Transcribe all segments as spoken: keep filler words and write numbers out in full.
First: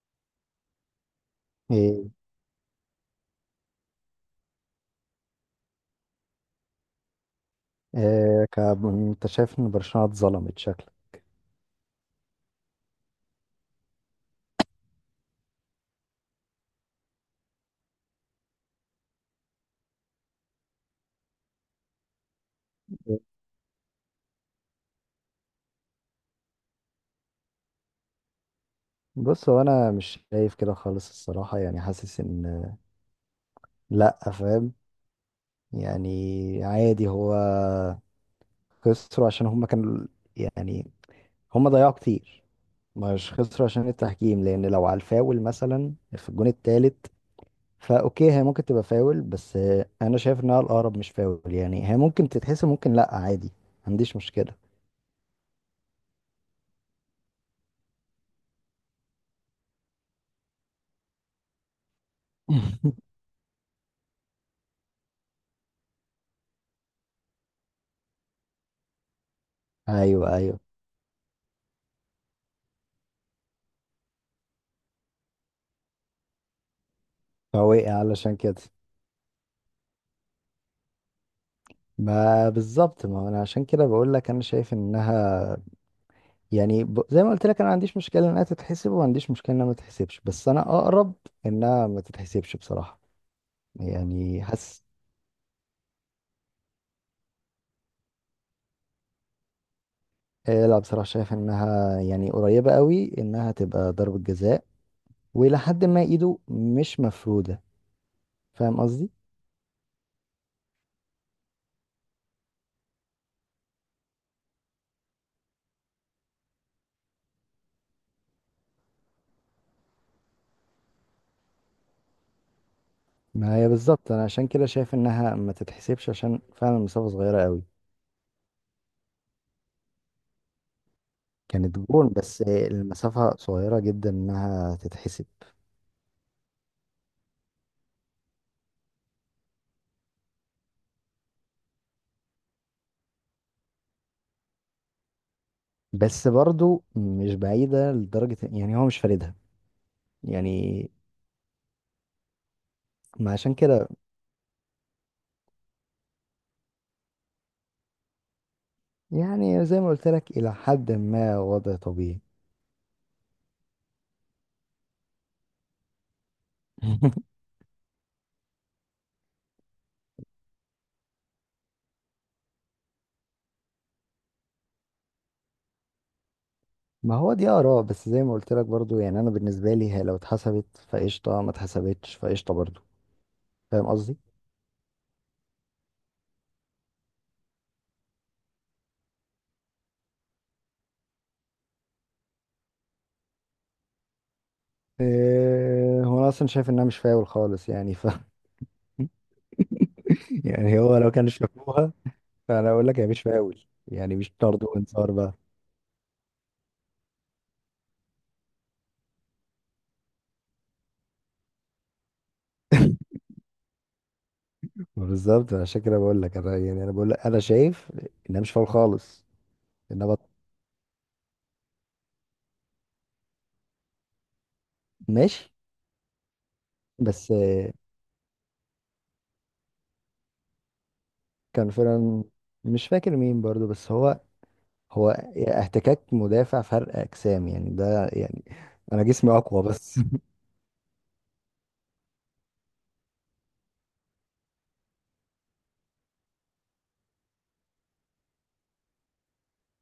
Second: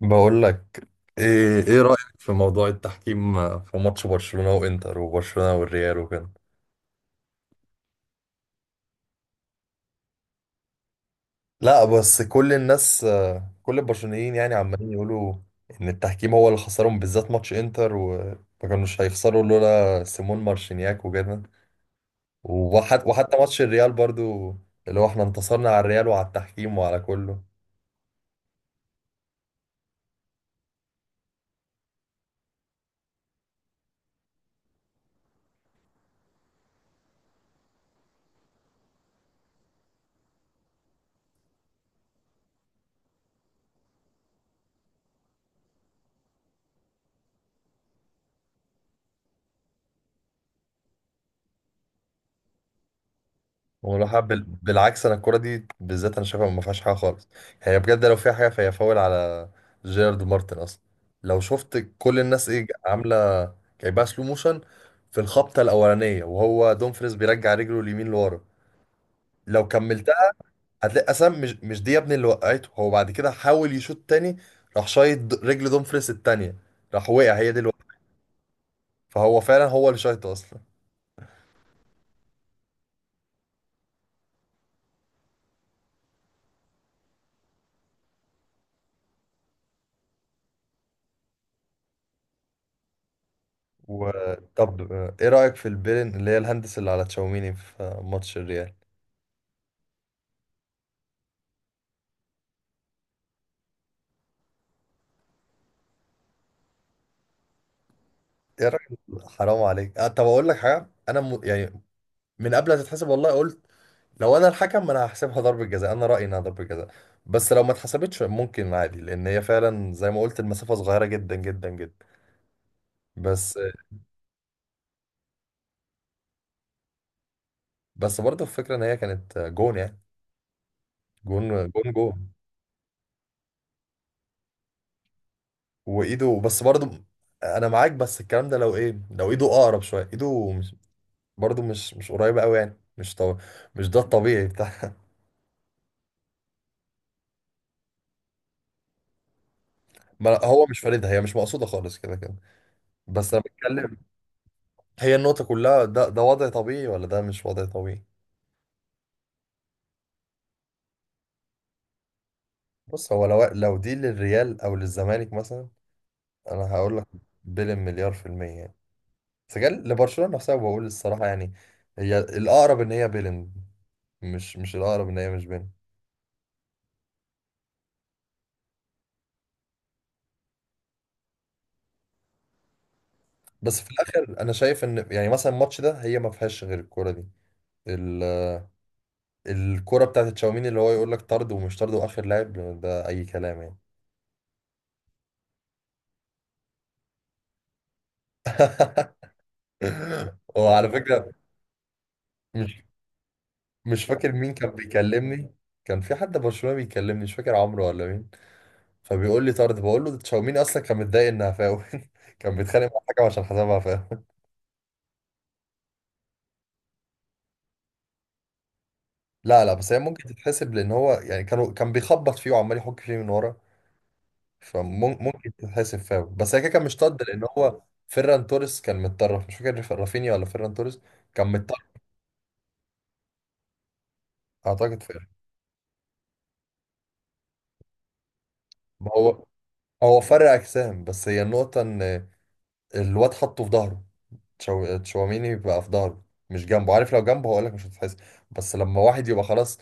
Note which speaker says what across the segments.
Speaker 1: بقول لك، ايه ايه رأيك
Speaker 2: ايه.
Speaker 1: في موضوع التحكيم في ماتش برشلونة وانتر وبرشلونة والريال وكده.
Speaker 2: إيه كاب... انت شايف ان برشلونة اتظلمت شكلك؟
Speaker 1: لا، بس كل الناس آه، كل البرشلونيين يعني عمالين يقولوا ان التحكيم هو اللي خسرهم، بالذات ماتش انتر، وما كانوش هيخسروا لولا سيمون مارشينياك وكده. وحت وحتى ماتش الريال برضو، اللي هو احنا انتصرنا على الريال وعلى التحكيم وعلى كله.
Speaker 2: بص، هو انا مش شايف كده خالص الصراحة، يعني حاسس ان، لا فاهم، يعني عادي هو خسروا عشان هم كانوا، يعني هم ضيعوا كتير، مش خسروا عشان التحكيم لان لو على الفاول مثلا في الجون التالت فاوكي هي ممكن تبقى فاول، بس آه، انا شايف انها الاقرب مش فاول، يعني هي ممكن تتحسب ممكن لا، عادي ما
Speaker 1: ولا
Speaker 2: عنديش
Speaker 1: حب،
Speaker 2: مشكلة.
Speaker 1: بالعكس، انا الكرة دي بالذات انا شايفها ما فيهاش حاجة خالص. يعني بجد لو فيها حاجة فهي فاول على جيرارد مارتن اصلا. لو شفت كل الناس ايه عاملة، جايبها سلو موشن في الخبطة الأولانية وهو دومفريز بيرجع رجله اليمين لورا. لو كملتها
Speaker 2: ايوه، ايوه،
Speaker 1: هتلاقي أسام مش مش دي يا ابني اللي وقعته، هو بعد كده حاول يشوط تاني، راح شايط د- رجل دومفريز التانية، راح وقع، هي دي اللي وقعته.
Speaker 2: فوقع علشان كده.
Speaker 1: فهو فعلا هو اللي شايطه أصلا.
Speaker 2: ما بالظبط، ما انا عشان كده بقول لك انا شايف انها يعني ب... زي ما قلت لك انا ما عنديش مشكله انها تتحسب وما عنديش مشكله انها ما تتحسبش، بس انا اقرب انها ما تتحسبش بصراحه، يعني حاسس.
Speaker 1: وطب ايه رأيك في البيرن اللي هي الهندس اللي على تشاوميني في ماتش الريال؟
Speaker 2: آه، لا بصراحه شايف انها يعني قريبه قوي انها تبقى ضربه جزاء، والى حد ما ايده مش مفروده،
Speaker 1: يا
Speaker 2: فاهم
Speaker 1: راجل،
Speaker 2: قصدي؟
Speaker 1: حرام عليك. أه، طب اقول لك حاجه، انا م... يعني من قبل ما تتحسب والله قلت لو انا الحكم انا هحسبها ضربه جزاء. انا رايي انها ضربه جزاء، بس لو ما اتحسبتش ممكن عادي، لان هي فعلا زي ما قلت المسافه صغيره جدا جدا جدا. بس.
Speaker 2: ما هي بالظبط انا عشان كده شايف انها ما تتحسبش عشان فعلا المسافه صغيره قوي.
Speaker 1: بس برضه الفكره ان هي كانت جون، يعني جون
Speaker 2: كانت
Speaker 1: جون
Speaker 2: جون
Speaker 1: جون.
Speaker 2: بس آه، المسافه صغيره جدا انها تتحسب.
Speaker 1: وايده بس برضه، انا معاك، بس الكلام ده لو ايه، لو ايده اقرب شويه، ايده مش برضه مش مش قريبه قوي، يعني مش طو... مش ده الطبيعي بتاع.
Speaker 2: بس برضو مش بعيدة لدرجة، يعني هو مش فاردها.
Speaker 1: ما- هو مش
Speaker 2: يعني،
Speaker 1: فاردها، هي مش مقصوده خالص كده كده.
Speaker 2: ما
Speaker 1: بس انا
Speaker 2: عشان كده،
Speaker 1: بتكلم، هي النقطة كلها، ده ده وضع طبيعي ولا ده مش وضع طبيعي.
Speaker 2: يعني زي ما قلت لك إلى حد ما وضع طبيعي.
Speaker 1: بص، هو لو لو دي للريال أو للزمالك مثلا أنا هقول لك بيلين مليار في المية يعني. بس جال لبرشلونة نفسها بقول الصراحة يعني هي الأقرب إن هي بيلين، مش مش الأقرب إن هي مش بيلين.
Speaker 2: ما هو دي آراء، بس زي ما قلت لك برضو، يعني أنا بالنسبة لي هي لو اتحسبت فقشطة، ما اتحسبتش فقشطة برضو.
Speaker 1: بس
Speaker 2: فاهم
Speaker 1: في
Speaker 2: قصدي؟
Speaker 1: الآخر أنا شايف إن يعني مثلا الماتش ده هي ما فيهاش غير الكورة دي، ال- الكورة بتاعت تشاوميني اللي هو يقول لك طرد ومش طرد وآخر لاعب، ده أي كلام يعني.
Speaker 2: إيه، هو أنا أصلا شايف إنها مش فاول خالص يعني، ف يعني
Speaker 1: وعلى
Speaker 2: هو لو كان
Speaker 1: فكرة،
Speaker 2: شافوها، فأنا
Speaker 1: مش
Speaker 2: أقول لك هي مش فاول،
Speaker 1: مش
Speaker 2: يعني مش
Speaker 1: فاكر مين
Speaker 2: طرد
Speaker 1: كان
Speaker 2: وإنذار بقى.
Speaker 1: بيكلمني، كان في حد برشلونة بيكلمني مش فاكر عمرو ولا مين، فبيقول لي طرد، بقول له ده تشاوميني اصلا كان متضايق انها فاول، كان بيتخانق مع الحكم عشان حسبها فاول.
Speaker 2: بالظبط، عشان كده بقول لك أنا، يعني أنا بقول لك أنا شايف إنها مش فاول خالص.
Speaker 1: لا لا، بس هي
Speaker 2: النبط
Speaker 1: ممكن تتحسب، لان هو يعني كانوا كان بيخبط فيه وعمال يحك فيه من ورا،
Speaker 2: ماشي،
Speaker 1: فممكن تتحسب فاول، بس هي كده كان مش طرد،
Speaker 2: بس
Speaker 1: لان
Speaker 2: آه،
Speaker 1: هو فيران توريس كان متطرف، مش فاكر رافينيا ولا فيران توريس، كان
Speaker 2: كان
Speaker 1: متطرف،
Speaker 2: فعلا مش فاكر مين برضو، بس هو،
Speaker 1: اعتقد
Speaker 2: هو
Speaker 1: فيران.
Speaker 2: احتكاك مدافع، فرق اجسام، يعني ده يعني انا
Speaker 1: ما
Speaker 2: جسمي
Speaker 1: هو،
Speaker 2: اقوى بس.
Speaker 1: هو فرق اجسام، بس هي النقطة ان الواد حطه في ظهره، تشاو- تشواميني يبقى في ظهره مش جنبه، عارف، لو جنبه هقول لك مش هتحس، بس لما واحد يبقى خلاص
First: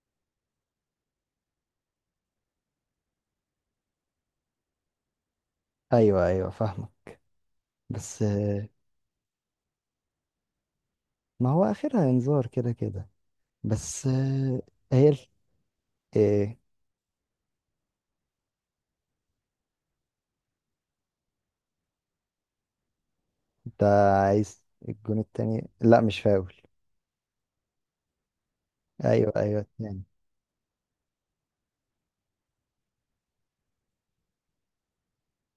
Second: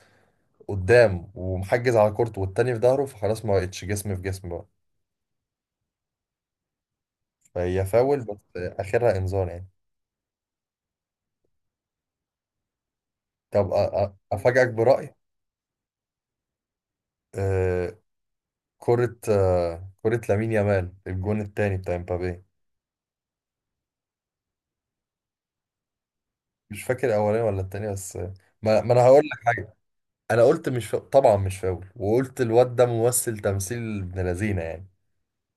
Speaker 1: قدام ومحجز على كورته والتاني في ظهره، فخلاص ما بقتش جسم في جسم بقى.
Speaker 2: ايوه، ايوه، فاهمه.
Speaker 1: فهي
Speaker 2: بس
Speaker 1: فاول بس
Speaker 2: آه،
Speaker 1: اخرها انذار يعني.
Speaker 2: ما هو اخرها انذار كده كده.
Speaker 1: طب أ-
Speaker 2: بس
Speaker 1: أ-
Speaker 2: آه،
Speaker 1: افاجئك
Speaker 2: هي
Speaker 1: برأي.
Speaker 2: ال- ايه؟
Speaker 1: آه، كرة آه كرة لامين يامال، الجون التاني بتاع امبابي،
Speaker 2: انت عايز الجون التاني؟ لا مش فاول.
Speaker 1: مش فاكر الاولاني ولا التاني بس آه، ما, ما انا هقول
Speaker 2: ايوه،
Speaker 1: لك
Speaker 2: ايوه،
Speaker 1: حاجه،
Speaker 2: التاني.
Speaker 1: انا قلت مش فا... طبعا مش فاول، وقلت الواد ده ممثل تمثيل ابن لذينه يعني.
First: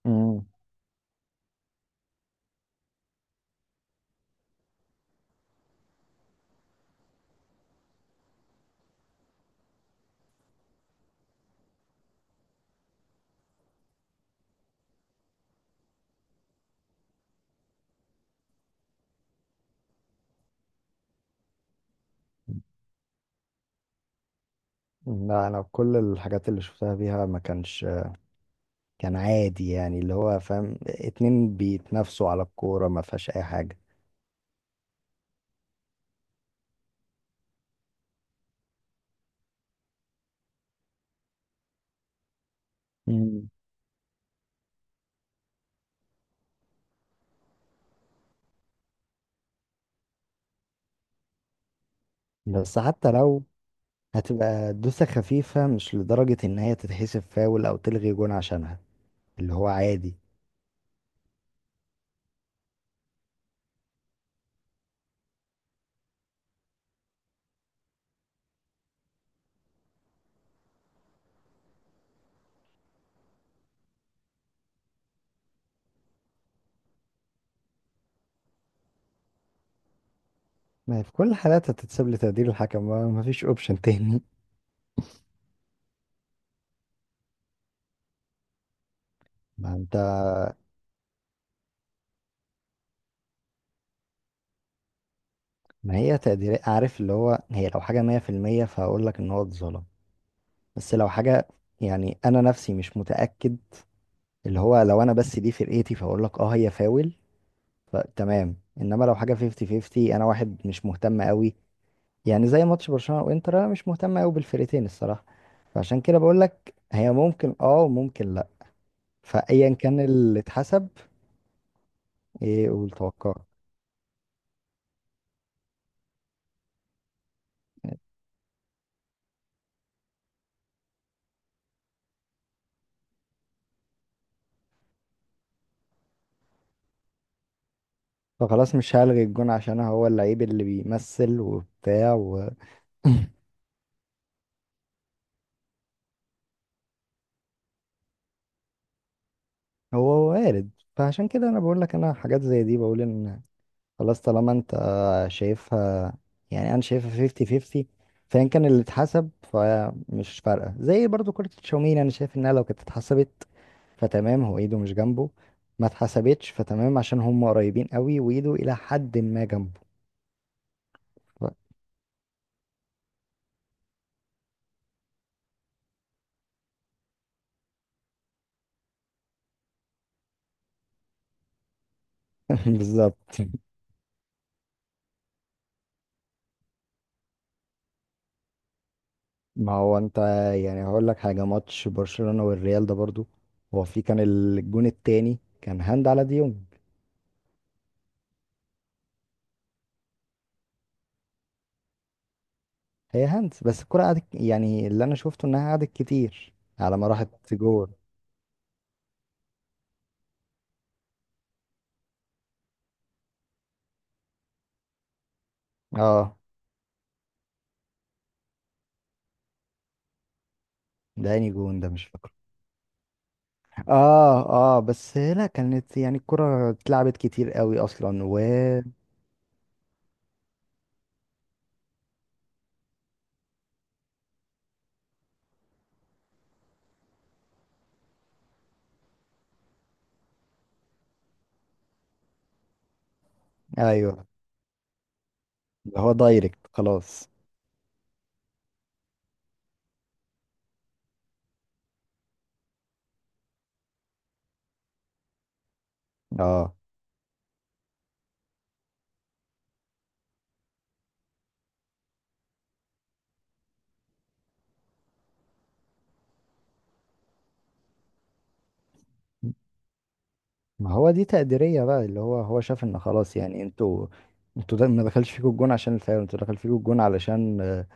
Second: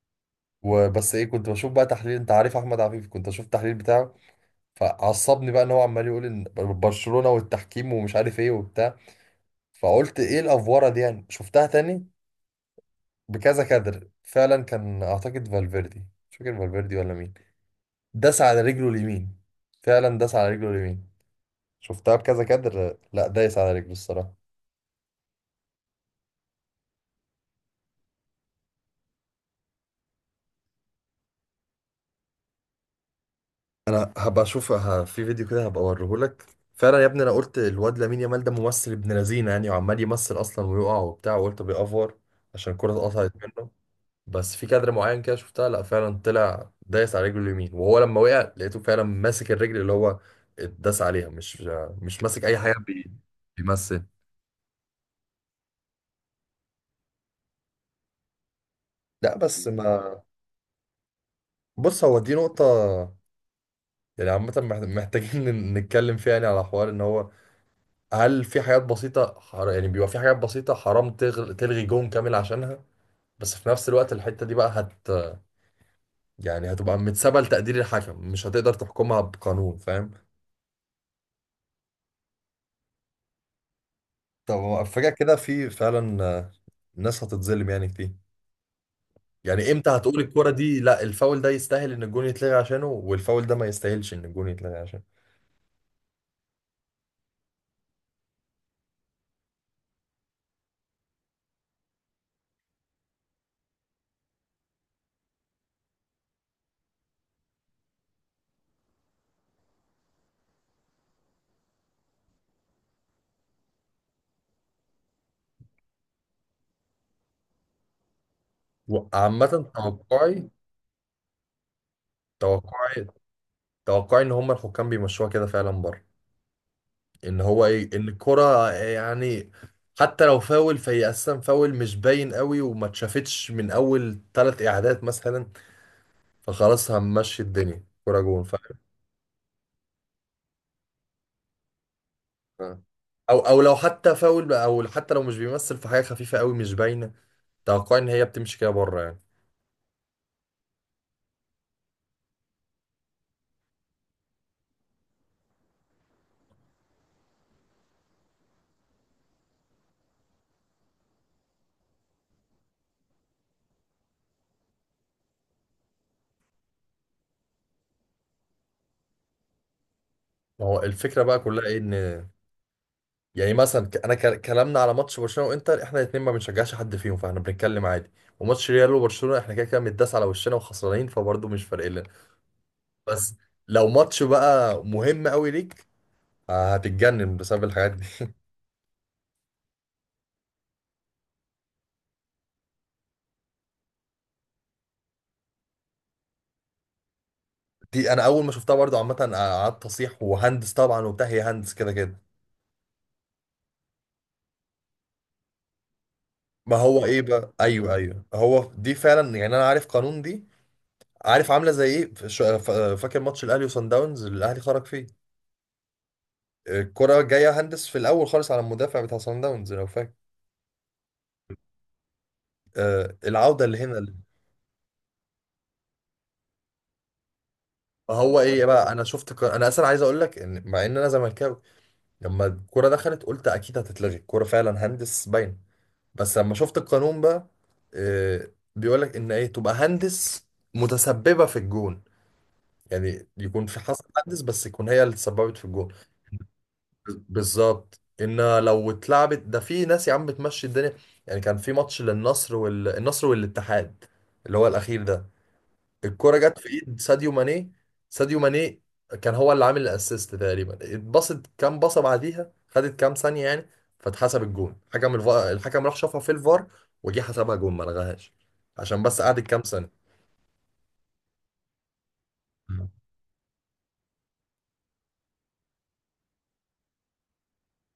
Speaker 2: امم.
Speaker 1: وبس ايه، كنت بشوف بقى تحليل، انت عارف احمد عفيف، كنت اشوف التحليل بتاعه، فعصبني بقى ان هو عمال يقول ان برشلونة والتحكيم ومش عارف ايه وبتاع، فقلت ايه الافوره دي يعني. شفتها تاني بكذا كادر، فعلا كان اعتقد فالفيردي، مش فاكر فالفيردي ولا مين، داس على رجله اليمين، فعلا داس على رجله اليمين. شفتها بكذا كادر، لا دايس على رجله الصراحة.
Speaker 2: لا انا كل الحاجات اللي شفتها بيها ما كانش، كان عادي يعني، اللي هو فاهم، اتنين بيتنافسوا على الكورة، ما فيهاش اي حاجة.
Speaker 1: انا هبقى اشوف ه- في فيديو كده هبقى اوريهولك. فعلا يا ابني، انا قلت الواد لامين يامال ده ممثل ابن لذينه يعني، وعمال يمثل اصلا ويقع وبتاع، وقلت بيأفور عشان الكرة اتقطعت
Speaker 2: مم.
Speaker 1: منه، بس في كادر معين كده شفتها لا فعلا طلع دايس على رجله اليمين، وهو لما وقع لقيته فعلا ماسك الرجل اللي هو اتداس عليها، مش مش ماسك اي حاجه،
Speaker 2: بس
Speaker 1: بي-
Speaker 2: حتى لو،
Speaker 1: بيمثل.
Speaker 2: هتبقى دوسة خفيفة مش لدرجة ان هي تتحسب فاول او تلغي جون عشانها،
Speaker 1: لا
Speaker 2: اللي هو
Speaker 1: بس
Speaker 2: عادي.
Speaker 1: ما، بص، هو دي نقطه يعني عامه، مح- محتاجين نتكلم فيها يعني، على حوار ان هو هل في حاجات بسيطة حر... يعني بيبقى في حاجات بسيطة حرام تغل... تلغي جون كامل عشانها، بس في نفس الوقت الحتة دي بقى هت، يعني هتبقى متسابة لتقدير الحكم، مش هتقدر تحكمها بقانون، فاهم؟
Speaker 2: ما هي في كل الحالات هتتساب لتقدير الحكم، ما ما فيش اوبشن تاني.
Speaker 1: طب هو فجأة كده في فعلا آه، ناس هتتظلم يعني كتير. يعني
Speaker 2: ما
Speaker 1: امتى
Speaker 2: انت،
Speaker 1: هتقول الكرة دي لا الفاول ده يستاهل ان الجون يتلغي عشانه والفاول ده ما يستاهلش ان الجون يتلغي عشانه.
Speaker 2: ما هي تقدير، عارف اللي هو هي لو حاجة مية في المية فهقول لك ان هو اتظلم، بس لو حاجة، يعني انا نفسي مش متأكد، اللي هو لو انا بس دي فرقتي فاقول لك اه هي فاول فتمام، انما لو حاجه خمسين خمسين، انا واحد مش مهتم قوي، يعني زي ماتش برشلونه وانتر انا مش مهتم قوي بالفرقتين الصراحه، فعشان كده بقول لك هي ممكن اه وممكن لا،
Speaker 1: وعامة
Speaker 2: فايا كان اللي
Speaker 1: توقعي،
Speaker 2: اتحسب. ايه،
Speaker 1: توقعي،
Speaker 2: والتوقع،
Speaker 1: توقعي ان هم الحكام بيمشوها كده فعلا بره، ان هو ايه، ان الكرة يعني حتى لو فاول فهي اساسا فاول مش باين قوي، وما اتشافتش من اول ثلاث اعادات مثلا، فخلاص هنمشي الدنيا كرة جون،
Speaker 2: فخلاص
Speaker 1: فاهم؟
Speaker 2: مش هلغي الجون عشان هو اللعيب اللي بيمثل وبتاع وهو،
Speaker 1: آه. او او لو حتى فاول بقى- او حتى لو مش بيمثل في حاجة خفيفة قوي مش باينة، توقع ان هي بتمشي كده بره يعني.
Speaker 2: وارد. فعشان كده انا بقول لك انا حاجات زي دي بقول ان خلاص، طالما انت شايفها، يعني انا شايفها خمسين خمسين، فان كان اللي اتحسب فمش فارقه. زي برضو كره تشاوميني، انا شايف انها لو كانت اتحسبت فتمام، هو ايده مش جنبه، ما اتحسبتش فتمام عشان هم قريبين قوي وايده الى حد ما جنبه.
Speaker 1: ما هو الفكرة بقى
Speaker 2: ف-
Speaker 1: كلها ايه، ان يعني مثلا ك- انا ك- كلامنا على ماتش برشلونة وانتر احنا الاثنين ما بنشجعش حد فيهم، فاحنا بنتكلم عادي. وماتش ريال وبرشلونة احنا كده كده متداس على وشنا وخسرانين، فبرضه مش فارق لنا. بس
Speaker 2: بالظبط.
Speaker 1: لو ماتش بقى مهم قوي ليك، آه، هتتجنن بسبب الحاجات دي.
Speaker 2: ما هو انت، يعني هقول لك حاجه، ماتش برشلونه والريال ده برضو، هو في، كان الجون التاني كان هاند على ديونج.
Speaker 1: دي انا اول ما شفتها برضو عامه آه، قعدت اصيح، وهندس طبعا وبتاع، هي هندس كده كده.
Speaker 2: هي هاند، بس الكره قعدت يعني، اللي انا شفته انها قعدت كتير
Speaker 1: ما
Speaker 2: على
Speaker 1: هو
Speaker 2: ما
Speaker 1: ايه بقى،
Speaker 2: راحت جول.
Speaker 1: ايوه ايوه، هو دي فعلا يعني انا عارف قانون دي، عارف عامله زي ايه، ف- ش- ف- فاكر ماتش الاهلي وصن داونز اللي الاهلي خرج فيه؟
Speaker 2: اه
Speaker 1: الكره جايه هندس في الاول خالص على المدافع بتاع صن داونز، لو فاكر،
Speaker 2: ده اني جون ده مش فاكره.
Speaker 1: آه، العوده اللي هنا اللي
Speaker 2: اه اه، بس لا كانت يعني الكرة اتلعبت كتير قوي اصلا و.
Speaker 1: هو ايه بقى. انا شفت ق- انا اصلا عايز اقول لك ان مع ان انا زملكاوي، لما الكرة دخلت قلت أكيد هتتلغي الكرة فعلا هندس باين. بس لما شفت القانون بقى آه، بيقولك إن إيه تبقى هندس متسببة في الجون، يعني يكون في حصل
Speaker 2: ايوه،
Speaker 1: هندس بس يكون هي اللي تسببت في الجون.
Speaker 2: اللي هو دايركت خلاص.
Speaker 1: بالظبط، إن لو اتلعبت ده في ناس يا عم بتمشي الدنيا. يعني كان في ماتش للنصر، والنصر والاتحاد اللي هو الأخير ده، الكرة جت في
Speaker 2: اه،
Speaker 1: ايد ساديو ماني، ساديو ماني كان هو اللي عامل الاسيست تقريبا، اتبصت كام بصة بعديها، خدت كام ثانية يعني، فاتحسب الجون. حكم الف... الحكم راح شافها في الفار، وجه حسبها جون، ما لغاهاش عشان بس قعدت كام ثانية.
Speaker 2: ما هو دي تقديرية بقى، اللي هو هو شاف ان خلاص يعني انتوا، انتوا ده ما دخلش فيكم الجون عشان الفاول، انتوا دخل فيكم الجون علشان آه،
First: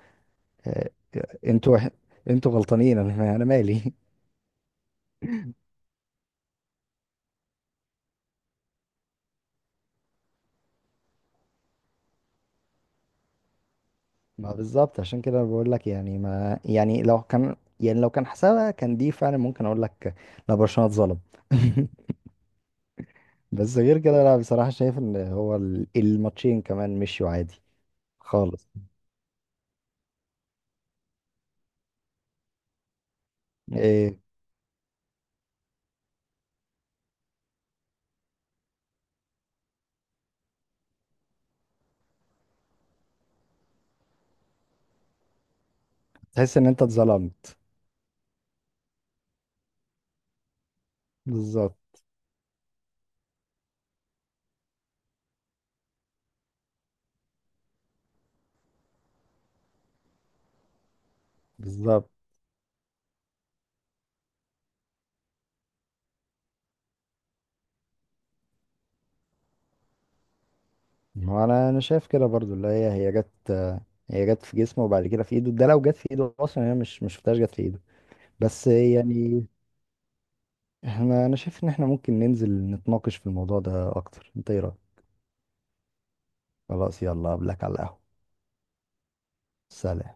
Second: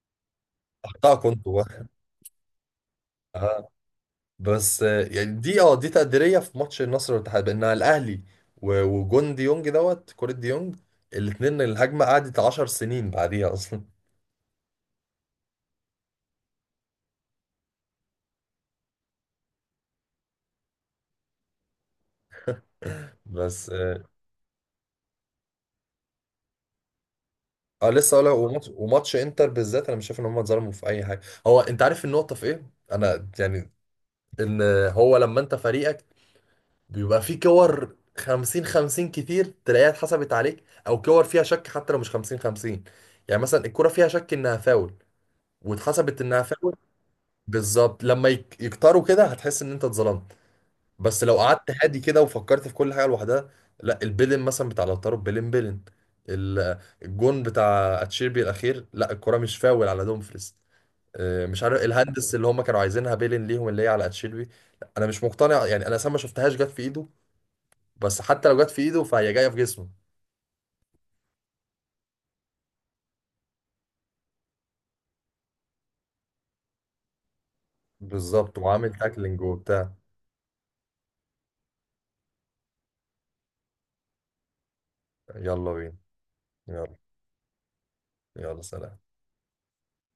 Speaker 2: آه،
Speaker 1: حقها كنت
Speaker 2: انتوا
Speaker 1: واخد.
Speaker 2: انتوا غلطانين، انا انا
Speaker 1: اه
Speaker 2: مالي.
Speaker 1: بس آه، يعني دي اه دي تقديرية. في ماتش النصر والاتحاد بانها الاهلي، و- وجون ديونج دوت كرة ديونج الاتنين، الهجمة قعدت عشر سنين بعديها اصلا.
Speaker 2: ما بالظبط، عشان كده أنا بقول لك، يعني ما، يعني لو كان، يعني لو كان حسابها كان دي فعلا ممكن اقول لك لا برشلونة اتظلم،
Speaker 1: بس
Speaker 2: بس غير
Speaker 1: آه،
Speaker 2: كده لا بصراحة شايف ان هو ال- الماتشين كمان مشيوا عادي
Speaker 1: اه لسه اقول لك،
Speaker 2: خالص.
Speaker 1: وماتش وماتش انتر بالذات انا مش شايف ان هم اتظلموا في اي حاجه. هو انت عارف النقطه في ايه، انا يعني،
Speaker 2: إيه،
Speaker 1: ان هو لما انت فريقك بيبقى فيه كور فيفتي فيفتي كتير، تلاقيها اتحسبت عليك، او كور فيها شك حتى لو مش فيفتي فيفتي، يعني مثلا الكره فيها شك انها فاول واتحسبت انها
Speaker 2: تحس ان
Speaker 1: فاول.
Speaker 2: انت اتظلمت؟
Speaker 1: بالظبط، لما يك- يكتروا كده هتحس ان انت اتظلمت. بس لو قعدت
Speaker 2: بالظبط.
Speaker 1: هادي كده وفكرت في كل حاجه لوحدها، لا، البيلين مثلا بتاع لوتارو، بيلين بيلين، ال- الجون بتاع اتشيربي الاخير، لا الكره مش فاول على دومفريز، آه، مش عارف
Speaker 2: بالظبط،
Speaker 1: الهندس اللي هم كانوا عايزينها بيلين ليهم اللي هي على اتشيربي. لا، انا مش مقتنع يعني، انا اصلا ما شفتهاش جت في ايده، بس حتى لو جت في ايده فهي جايه في جسمه.
Speaker 2: ما انا انا شايف كده برضو، اللي هي هي جت، هي جت في جسمه وبعد كده في ايده، ده لو جت في ايده اصلا، هي مش مش شفتهاش جت في ايده.
Speaker 1: بالظبط
Speaker 2: بس
Speaker 1: وعامل تاكلينج
Speaker 2: يعني،
Speaker 1: وبتاع.
Speaker 2: احنا، انا شايف ان احنا ممكن ننزل نتناقش في الموضوع ده اكتر، انت ايه رأيك؟
Speaker 1: يلا بينا، يلا.
Speaker 2: خلاص، يلا قبلك على القهوة.
Speaker 1: يلا سلام.
Speaker 2: سلام.